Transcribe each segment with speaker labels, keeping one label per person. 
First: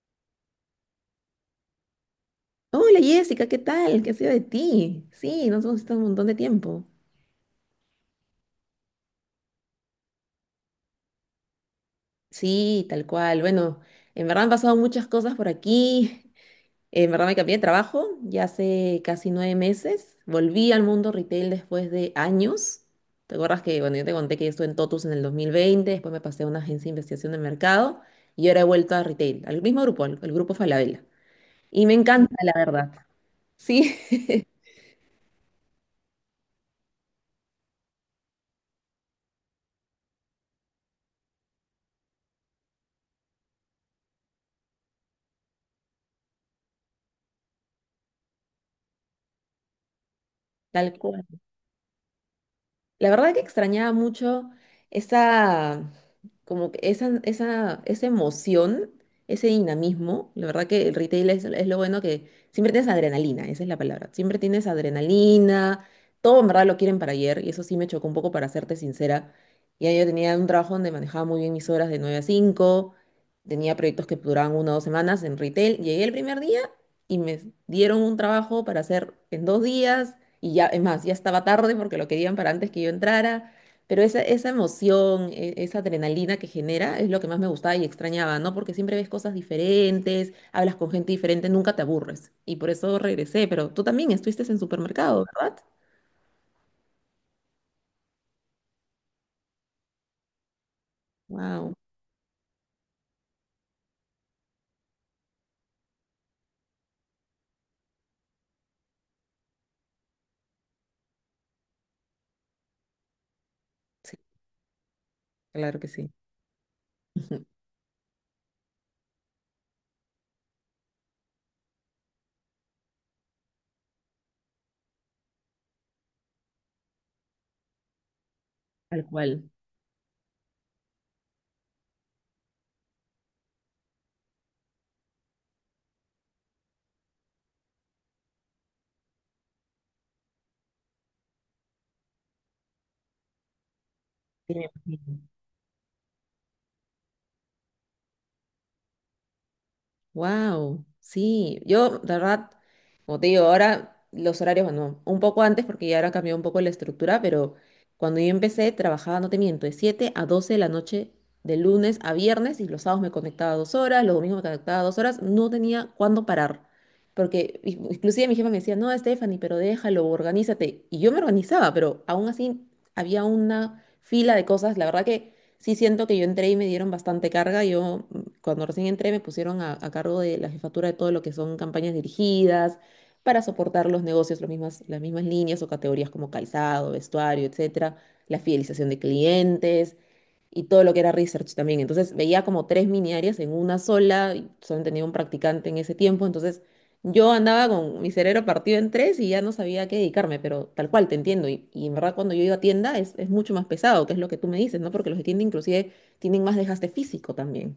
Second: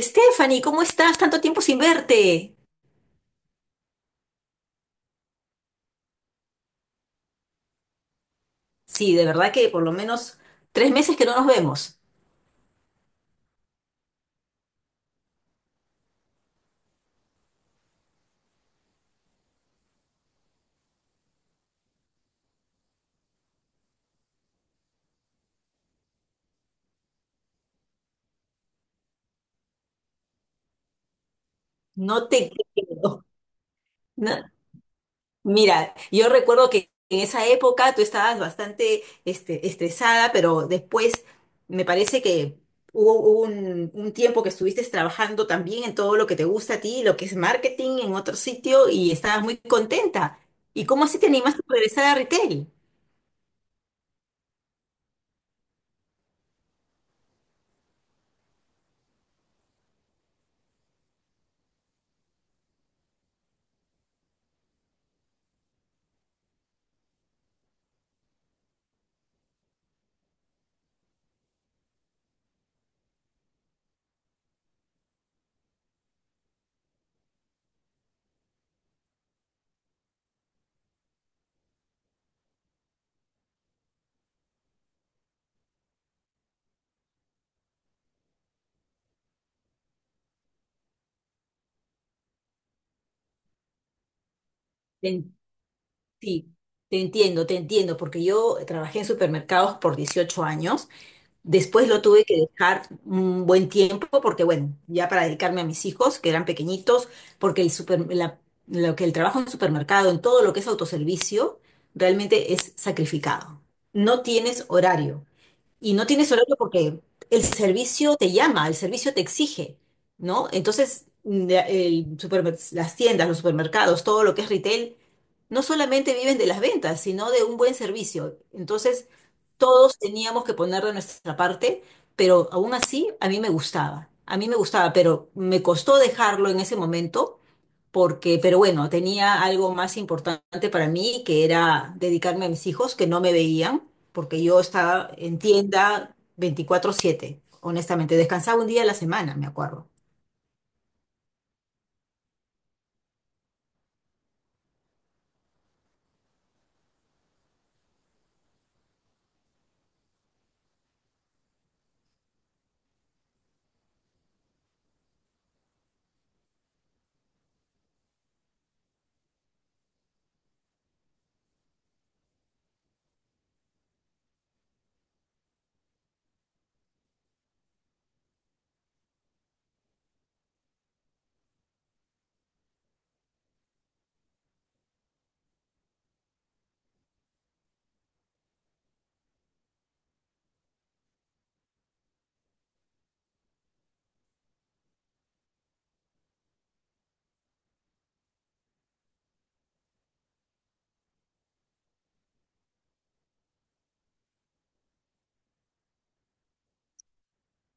Speaker 1: Stephanie, ¿cómo estás? Tanto tiempo sin verte.
Speaker 2: Hola Jessica, ¿qué tal? ¿Qué ha sido de ti? Sí, nos hemos visto un montón de tiempo.
Speaker 1: Sí, de verdad que por lo menos tres meses que no nos vemos.
Speaker 2: Sí, tal cual. Bueno, en verdad han pasado muchas cosas por aquí. En verdad me cambié de trabajo ya hace casi 9 meses. Volví al mundo retail después de años. ¿Te acuerdas que, bueno, yo te conté que yo estuve en Totus en el 2020, después me pasé a una agencia de investigación de mercado y ahora he vuelto a retail, al mismo grupo, al grupo Falabella. Y me
Speaker 1: No
Speaker 2: encanta,
Speaker 1: te
Speaker 2: la verdad.
Speaker 1: creo.
Speaker 2: Sí,
Speaker 1: No. Mira, yo recuerdo que en esa época tú estabas bastante estresada, pero después me parece que hubo un tiempo que estuviste trabajando también en todo lo que te gusta a ti, lo que es marketing en otro sitio, y estabas muy contenta. ¿Y
Speaker 2: tal
Speaker 1: cómo así
Speaker 2: cual.
Speaker 1: te animaste a regresar a retail?
Speaker 2: La verdad que extrañaba mucho esa, como que esa emoción, ese dinamismo. La verdad que el retail es lo bueno que siempre tienes adrenalina, esa es la palabra. Siempre tienes adrenalina, todo en verdad lo quieren para ayer y eso sí me chocó un poco para serte sincera. Ya yo tenía un trabajo donde manejaba muy bien mis horas de 9 a 5. Tenía proyectos que duraban 1 o 2 semanas en retail. Llegué el primer día y me dieron un trabajo para hacer en 2 días. Y ya, es más, ya estaba tarde porque lo querían para antes que yo entrara. Pero esa emoción, esa adrenalina que genera es lo que más me gustaba y extrañaba, ¿no? Porque siempre ves cosas diferentes, hablas con gente diferente, nunca te aburres. Y por eso regresé, pero tú también estuviste en supermercado, ¿verdad?
Speaker 1: Sí, te entiendo, porque yo trabajé en supermercados por 18 años,
Speaker 2: Wow,
Speaker 1: después lo tuve que dejar un buen tiempo, porque bueno, ya para dedicarme a mis hijos, que eran pequeñitos, porque lo que el trabajo en supermercado, en todo lo que es autoservicio, realmente es sacrificado.
Speaker 2: sí,
Speaker 1: No tienes horario.
Speaker 2: claro que
Speaker 1: Y no
Speaker 2: sí.
Speaker 1: tienes horario porque el servicio te llama, el servicio te exige, ¿no? Entonces, las tiendas, los supermercados, todo lo que es retail, no solamente viven de las ventas, sino de un buen servicio.
Speaker 2: Tal
Speaker 1: Entonces,
Speaker 2: cual.
Speaker 1: todos teníamos que poner de nuestra parte, pero aún así a mí me gustaba, a mí me gustaba, pero me costó dejarlo en ese momento porque, pero bueno, tenía algo más importante para mí, que era dedicarme a mis hijos, que no me veían, porque
Speaker 2: Sí,
Speaker 1: yo
Speaker 2: me
Speaker 1: estaba
Speaker 2: imagino.
Speaker 1: en tienda 24/7 honestamente, descansaba un día a la semana, me acuerdo.
Speaker 2: Wow, sí, yo de verdad, como te digo, ahora los horarios, bueno, un poco antes porque ya ahora cambió un poco la estructura, pero cuando yo empecé trabajaba, no te miento, de 7 a 12 de la noche, de lunes a viernes, y los sábados me conectaba 2 horas, los domingos me conectaba 2 horas, no tenía cuándo parar, porque inclusive mi jefa me decía, no, Stephanie, pero déjalo, organízate, y yo me organizaba, pero aún así había una fila de cosas, la verdad que sí siento que yo entré y me dieron bastante carga, yo cuando recién entré me pusieron a cargo de la jefatura de todo lo que son campañas dirigidas para soportar los negocios, las mismas líneas o categorías como calzado, vestuario, etcétera, la fidelización de clientes y todo lo que era research también. Entonces veía como tres mini áreas en una sola, y solo tenía un practicante en ese tiempo, entonces yo andaba con mi cerebro partido en tres y ya no sabía a qué dedicarme, pero tal cual, te entiendo. Y en verdad cuando yo iba a tienda es mucho más pesado, que es lo que tú me dices, ¿no? Porque los de tienda inclusive tienen más desgaste físico también.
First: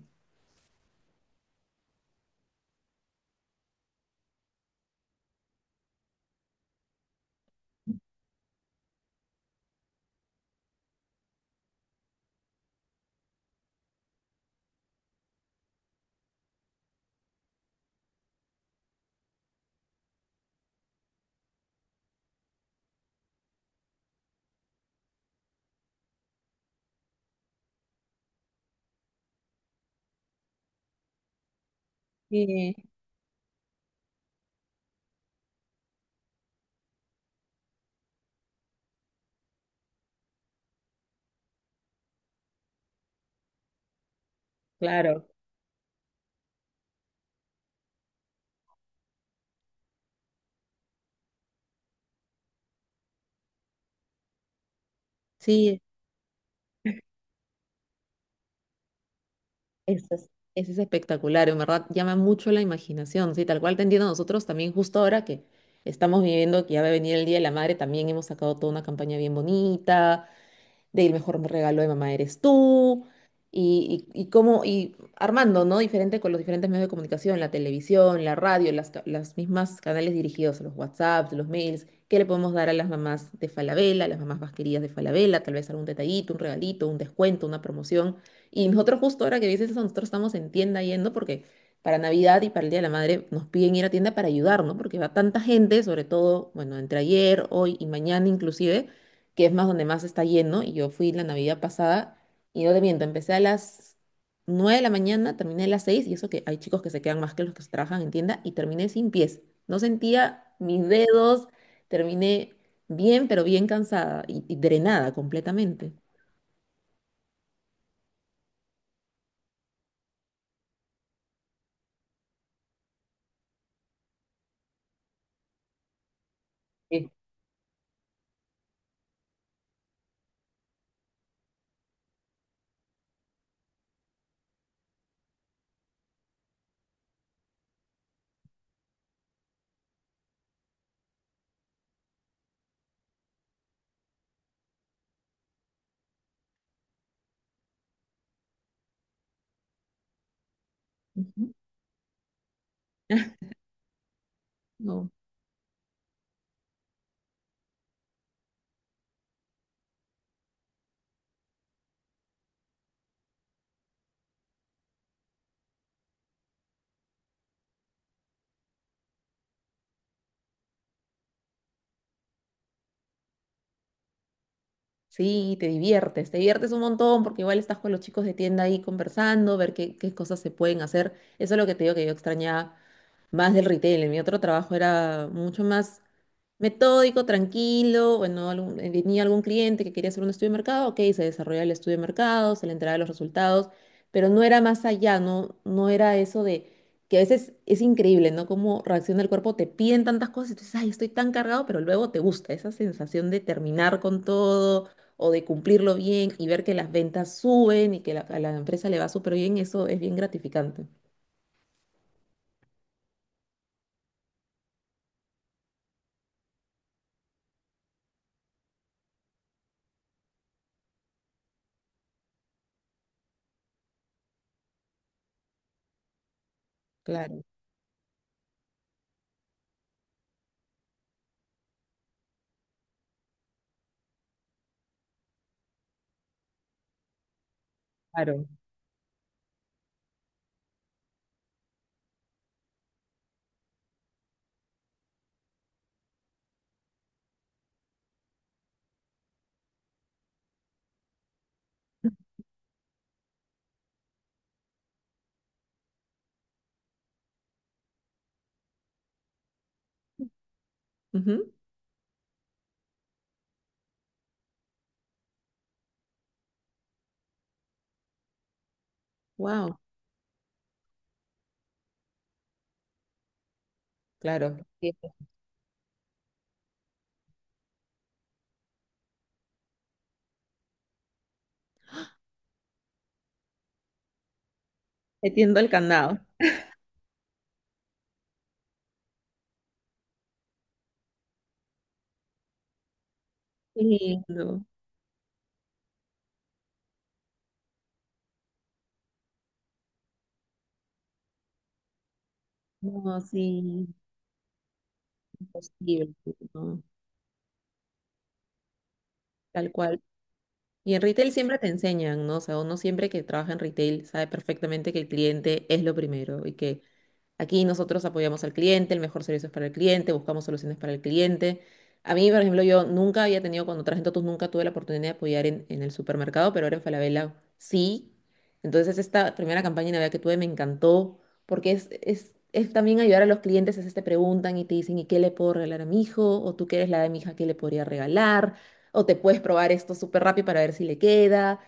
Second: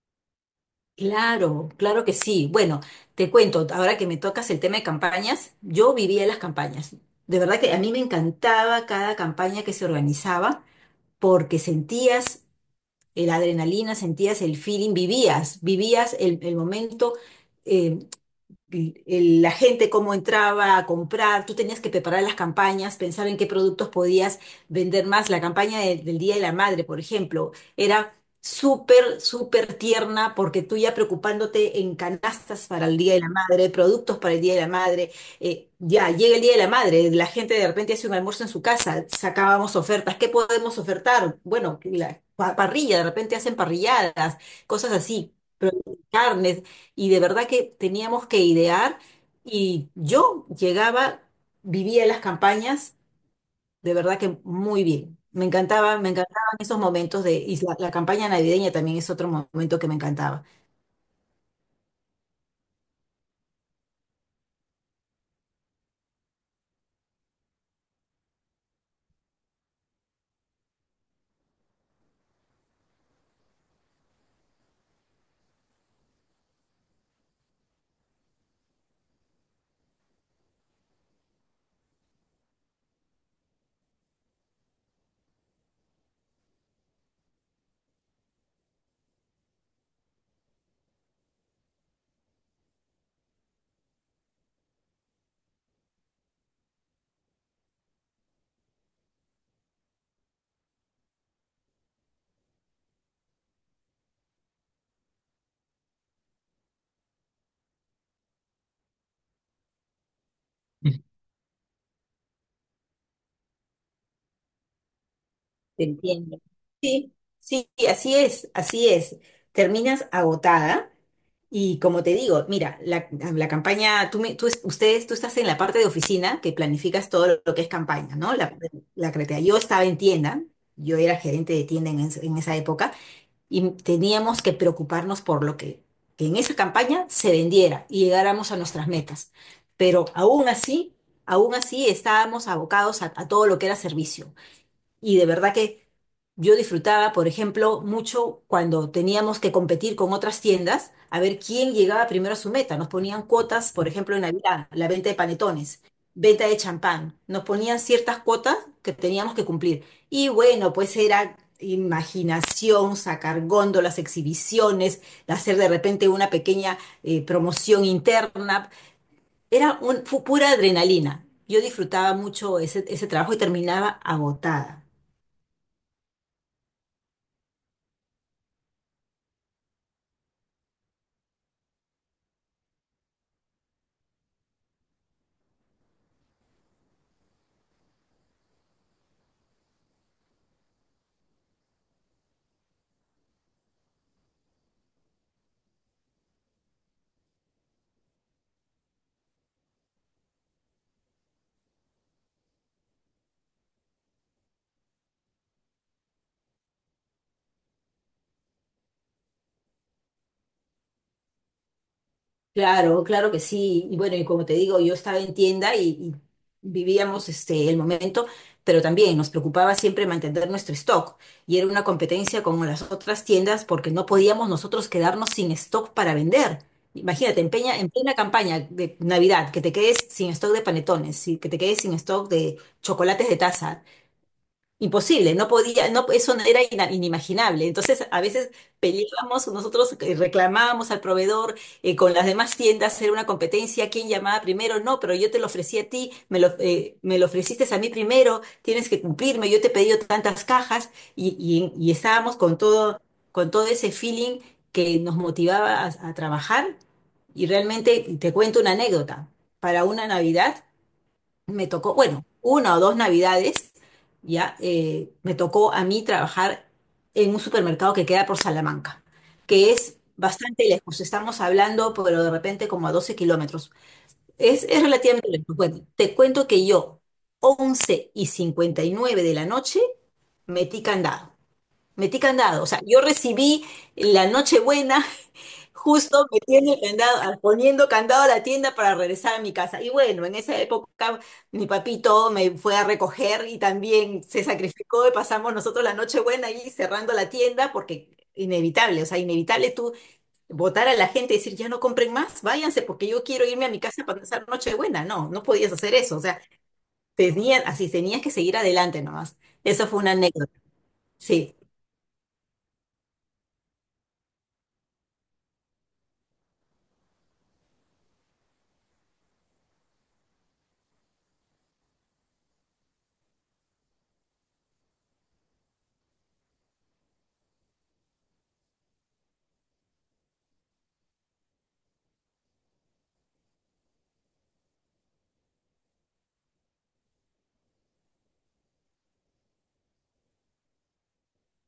Speaker 1: Claro, claro que sí. Bueno, te cuento, ahora que me tocas el tema de campañas, yo vivía las campañas. De verdad que a mí me encantaba cada campaña que se organizaba porque sentías la adrenalina, sentías el feeling, vivías, vivías el momento. Eh, la gente cómo entraba a comprar, tú tenías que preparar las campañas, pensar en qué productos podías vender más. La campaña del Día de la Madre, por ejemplo, era súper, súper tierna porque tú ya preocupándote en canastas
Speaker 2: Sí,
Speaker 1: para el Día de la Madre, productos para el Día de la Madre, ya llega el Día de la Madre, la gente de repente hace un almuerzo en su casa, sacábamos ofertas. ¿Qué podemos ofertar? Bueno, la parrilla, de repente hacen parrilladas, cosas
Speaker 2: claro.
Speaker 1: así, pero carnes. Y de verdad que teníamos que idear y yo llegaba, vivía en las campañas, de verdad que muy bien. Me
Speaker 2: Sí,
Speaker 1: encantaba, me encantaban esos momentos y la campaña navideña también es otro momento que me
Speaker 2: eso es,
Speaker 1: encantaba.
Speaker 2: eso es espectacular, en verdad llama mucho la imaginación, sí, tal cual te entiendo nosotros también justo ahora que estamos viviendo que ya va a venir el Día de la Madre, también hemos sacado toda una campaña bien bonita, de el mejor regalo de mamá eres tú, y cómo, y armando, ¿no? Diferente con los diferentes medios de comunicación, la televisión, la radio, las mismas canales dirigidos, los WhatsApps, los mails, qué le podemos dar a las mamás de Falabella, a las mamás más queridas de Falabella, tal vez algún detallito, un regalito, un descuento, una promoción. Y nosotros justo ahora que dices eso, nosotros estamos en tienda yendo porque para Navidad y para el Día de la Madre nos piden ir a tienda para ayudar, ¿no? Porque va tanta gente, sobre todo, bueno, entre ayer, hoy y mañana inclusive, que es más donde más está lleno, y yo fui la Navidad pasada, y no te miento, empecé a las 9 de la mañana, terminé a las 6 y eso que hay chicos que se quedan más que los que se trabajan en tienda, y terminé sin pies. No sentía mis dedos, terminé bien, pero bien cansada y drenada
Speaker 1: Te
Speaker 2: completamente.
Speaker 1: entiendo. Sí, sí, así es, así es. Terminas agotada. Y como te digo, mira, la campaña, tú, me- tú, es- ustedes, tú estás en la parte de oficina que planificas
Speaker 2: Sí.
Speaker 1: todo lo que es campaña, ¿no? La creatividad. Yo estaba en tienda, yo era gerente de tienda en esa época y teníamos que preocuparnos por lo que en esa campaña se vendiera y llegáramos a nuestras metas. Pero aún así estábamos abocados a todo lo que era servicio. Y de verdad que yo disfrutaba, por ejemplo, mucho cuando teníamos que competir con otras tiendas a ver
Speaker 2: Ujú.
Speaker 1: quién llegaba primero a su meta. Nos ponían cuotas, por ejemplo, en Navidad, la
Speaker 2: No.
Speaker 1: venta de panetones, venta de champán. Nos ponían ciertas cuotas que teníamos que cumplir. Y bueno, pues era imaginación, sacar góndolas, exhibiciones, hacer de repente una pequeña promoción interna. Era pura adrenalina. Yo disfrutaba mucho ese trabajo y terminaba agotada.
Speaker 2: Sí, te diviertes un montón porque igual estás con los chicos de tienda ahí conversando, ver qué, qué cosas se pueden hacer. Eso es lo que te digo que yo extrañaba más del retail. En mi otro trabajo era mucho más metódico, tranquilo. Bueno, venía algún cliente que quería hacer un estudio de mercado, ok, se desarrollaba el estudio de mercado, se le entregaba los resultados, pero no era más allá, no, no era eso de que a veces es increíble, ¿no? Cómo reacciona el cuerpo, te piden tantas cosas y tú dices, ay, estoy tan cargado, pero luego te gusta esa sensación de terminar con todo o de cumplirlo bien y ver que las ventas suben y que la- a la empresa le va súper bien, eso es bien gratificante.
Speaker 1: Claro, claro que sí. Y bueno, y como te digo, yo estaba en tienda y vivíamos el momento, pero también nos preocupaba siempre mantener nuestro stock. Y era una competencia con las otras tiendas porque no podíamos nosotros quedarnos sin stock para vender. Imagínate,
Speaker 2: Claro,
Speaker 1: en en plena campaña de Navidad, que te quedes sin stock de panetones, y que te quedes sin stock de chocolates de taza. Imposible, no podía, no, eso no era inimaginable. Entonces, a
Speaker 2: claro.
Speaker 1: veces peleábamos, nosotros reclamábamos al proveedor con las demás tiendas, era una competencia, quién llamaba primero, no, pero yo te lo ofrecí a ti, me lo ofreciste a mí primero, tienes que cumplirme, yo te he pedido tantas cajas y estábamos con todo ese feeling que nos motivaba a trabajar. Y realmente, te cuento una anécdota, para una Navidad
Speaker 2: Ujú.
Speaker 1: me tocó, bueno, una o dos navidades, ya, me tocó a mí trabajar en un supermercado que queda por Salamanca, que
Speaker 2: Wow,
Speaker 1: es bastante lejos, estamos hablando, pero de repente como a 12 kilómetros.
Speaker 2: claro.
Speaker 1: Es
Speaker 2: Sí,
Speaker 1: relativamente lejos. Bueno, te cuento que yo, 11:59 de la noche, metí candado. Metí candado, o sea, yo recibí la Nochebuena
Speaker 2: metiendo el candado.
Speaker 1: justo metiendo candado, poniendo candado a la tienda para regresar a mi casa. Y bueno, en esa época mi papito me fue a recoger y
Speaker 2: Sí,
Speaker 1: también se
Speaker 2: no,
Speaker 1: sacrificó y pasamos nosotros la nochebuena buena ahí cerrando la tienda porque inevitable, o sea, inevitable tú votar a la gente y decir, ya no compren más, váyanse porque
Speaker 2: no,
Speaker 1: yo quiero irme a mi
Speaker 2: sí,
Speaker 1: casa para pasar nochebuena. No, no podías hacer
Speaker 2: imposible,
Speaker 1: eso, o sea,
Speaker 2: no,
Speaker 1: tenías, así tenías que seguir adelante nomás.
Speaker 2: tal
Speaker 1: Eso fue
Speaker 2: cual.
Speaker 1: una anécdota.
Speaker 2: Y en retail
Speaker 1: Sí,
Speaker 2: siempre te enseñan, ¿no? O sea, uno siempre que trabaja en retail sabe perfectamente que el cliente es lo primero y que aquí nosotros apoyamos al cliente, el mejor servicio es para el cliente, buscamos soluciones para el cliente. A mí, por ejemplo, yo nunca había tenido, cuando trabajé en Totus, nunca tuve la oportunidad de apoyar en el supermercado, pero ahora en Falabella sí. Entonces, esta primera campaña de Navidad que tuve me encantó, porque es también ayudar a los clientes, a veces te preguntan y te dicen, ¿y qué le puedo regalar a mi hijo? O tú que eres la de mi hija, ¿qué le podría regalar? O te puedes probar esto súper rápido para ver si le queda.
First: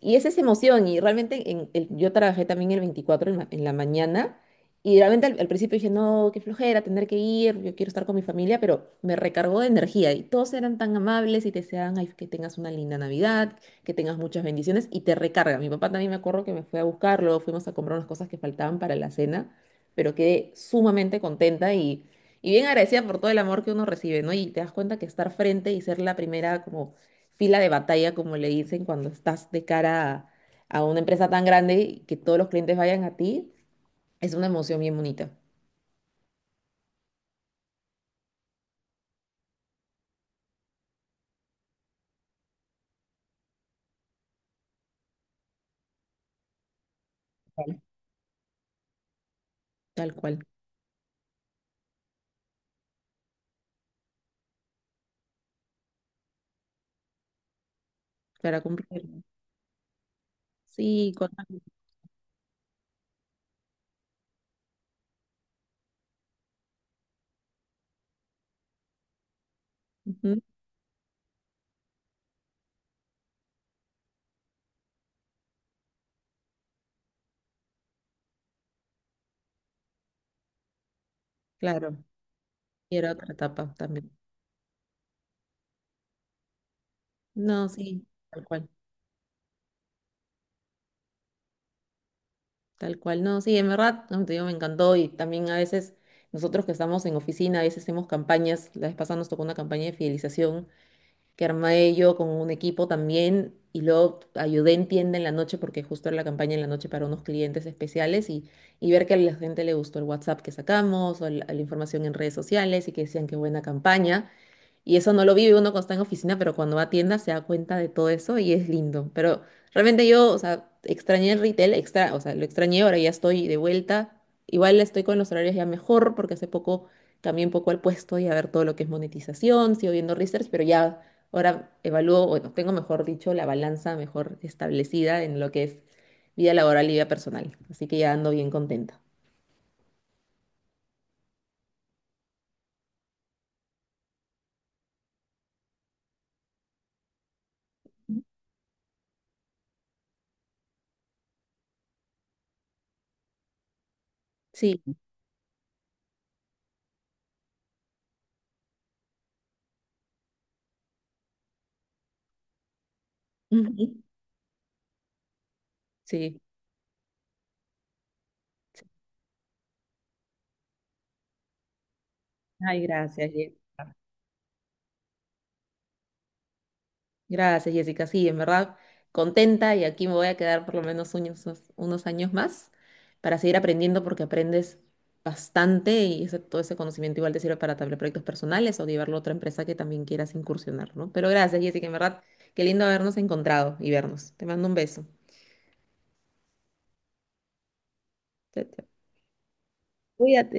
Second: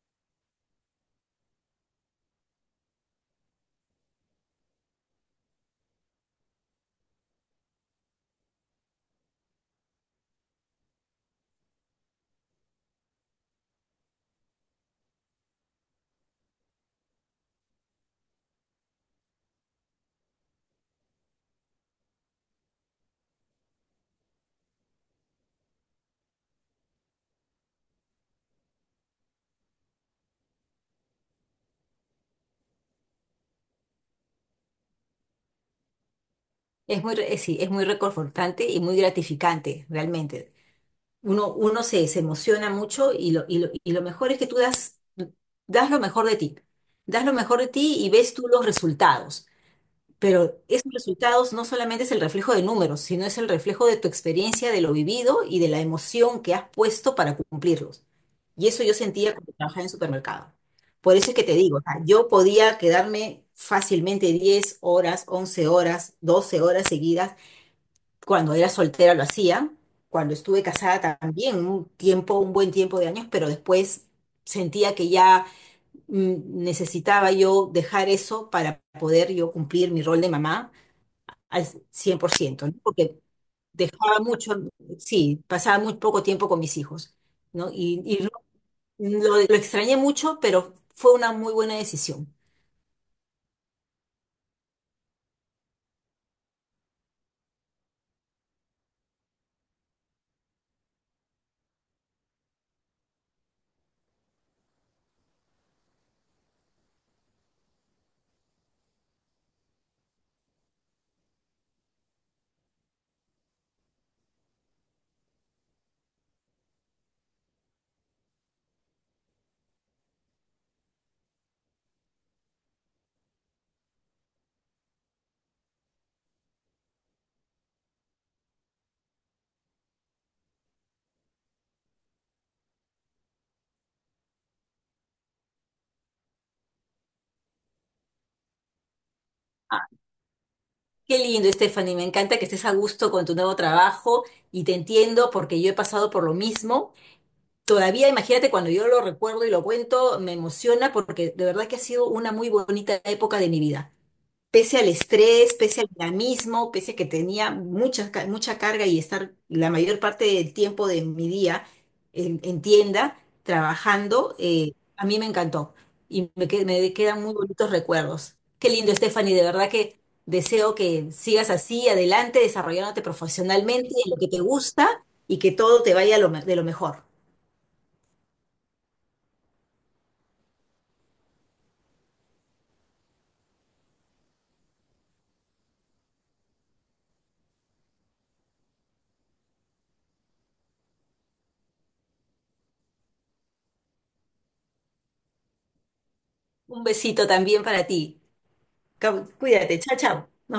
Speaker 2: Y es esa emoción, y realmente yo trabajé también el 24 en la mañana. Y realmente al principio dije, no, qué flojera tener que ir, yo quiero estar con mi familia, pero me recargó de energía y todos eran tan amables y te deseaban "Ay, que tengas una linda Navidad, que tengas muchas bendiciones y te recarga. Mi papá también me acuerdo que me fue a buscarlo, fuimos a comprar unas cosas que faltaban para la cena, pero quedé sumamente contenta y bien agradecida por todo el amor que uno recibe, ¿no? Y te das cuenta que estar frente y ser la primera como fila de batalla, como le dicen, cuando estás de cara a una empresa tan grande y que todos los clientes vayan a ti es una emoción bien bonita,
Speaker 1: sí, es muy reconfortante y muy gratificante, realmente. Uno se emociona mucho lo mejor es que tú das lo mejor de ti. Das lo mejor de
Speaker 2: Vale.
Speaker 1: ti y ves tú los resultados.
Speaker 2: tal cual,
Speaker 1: Pero esos resultados no solamente es el reflejo de números, sino es el reflejo de tu experiencia, de lo vivido y de la emoción que has puesto para cumplirlos.
Speaker 2: para
Speaker 1: Y eso yo
Speaker 2: cumplir.
Speaker 1: sentía cuando trabajaba en supermercado.
Speaker 2: Sí,
Speaker 1: Por
Speaker 2: con-
Speaker 1: eso es que te digo, o sea, yo podía quedarme fácilmente 10 horas, 11 horas, 12 horas seguidas cuando era soltera lo hacía, cuando
Speaker 2: Ujú,
Speaker 1: estuve casada también, un tiempo, un buen tiempo de años, pero después sentía que ya necesitaba yo dejar eso para poder yo cumplir mi rol de mamá al
Speaker 2: claro,
Speaker 1: 100%, ¿no?
Speaker 2: y era
Speaker 1: Porque
Speaker 2: otra etapa también.
Speaker 1: dejaba mucho, sí, pasaba muy poco tiempo con mis hijos,
Speaker 2: No,
Speaker 1: ¿no? Y,
Speaker 2: sí,
Speaker 1: y lo,
Speaker 2: tal cual,
Speaker 1: lo- lo extrañé mucho, pero fue una muy buena decisión.
Speaker 2: tal cual. No, sí, en verdad, no, te digo, me encantó y también a veces nosotros que estamos en oficina, a veces hacemos campañas, la vez pasada nos tocó una campaña de fidelización que armé yo con un equipo también y luego ayudé en tienda en la noche porque justo era la campaña en la noche para unos clientes especiales y ver que a la gente le gustó el WhatsApp que sacamos o la información en redes sociales y que decían qué buena campaña. Y eso no lo vive uno cuando está en oficina, pero cuando va a tienda se da cuenta de todo eso y es lindo. Pero realmente yo, o sea, extrañé el retail, o sea, lo extrañé, ahora ya estoy de vuelta. Igual estoy con los horarios ya mejor porque hace poco cambié un poco al puesto y a ver todo lo que es monetización, sigo viendo research, pero ya ahora evalúo, bueno, tengo mejor dicho, la balanza mejor establecida en lo que es vida laboral y vida personal. Así que ya ando bien contenta.
Speaker 1: Ah, qué lindo, Stephanie, me encanta que estés a gusto con tu nuevo trabajo y te entiendo porque yo he pasado por lo mismo. Todavía, imagínate, cuando yo lo recuerdo y lo cuento, me emociona porque de verdad que ha sido una muy bonita época de mi vida. Pese
Speaker 2: Sí.
Speaker 1: al estrés, pese al dinamismo, pese a que tenía mucha, mucha carga y estar la mayor parte del tiempo de mi día en tienda
Speaker 2: Ujú.
Speaker 1: trabajando, a mí me encantó y
Speaker 2: Sí.
Speaker 1: me quedan muy bonitos recuerdos. Qué lindo, Stephanie, de verdad que deseo que sigas así, adelante,
Speaker 2: Ay,
Speaker 1: desarrollándote
Speaker 2: gracias. Diego.
Speaker 1: profesionalmente en lo que te gusta y que todo te vaya de lo mejor.
Speaker 2: Gracias, Jessica. Sí, en verdad, contenta y aquí me voy a quedar por lo menos unos años más para seguir aprendiendo porque aprendes bastante y todo ese conocimiento igual te sirve para tal vez proyectos personales o llevarlo a otra empresa que también quieras incursionar, ¿no? Pero gracias, Jessica, en verdad, qué lindo habernos encontrado y vernos. Te mando un beso.
Speaker 1: Un besito también para ti.
Speaker 2: Chao, chao.
Speaker 1: Cuídate, chao, chao. Nos vemos.
Speaker 2: Cuídate.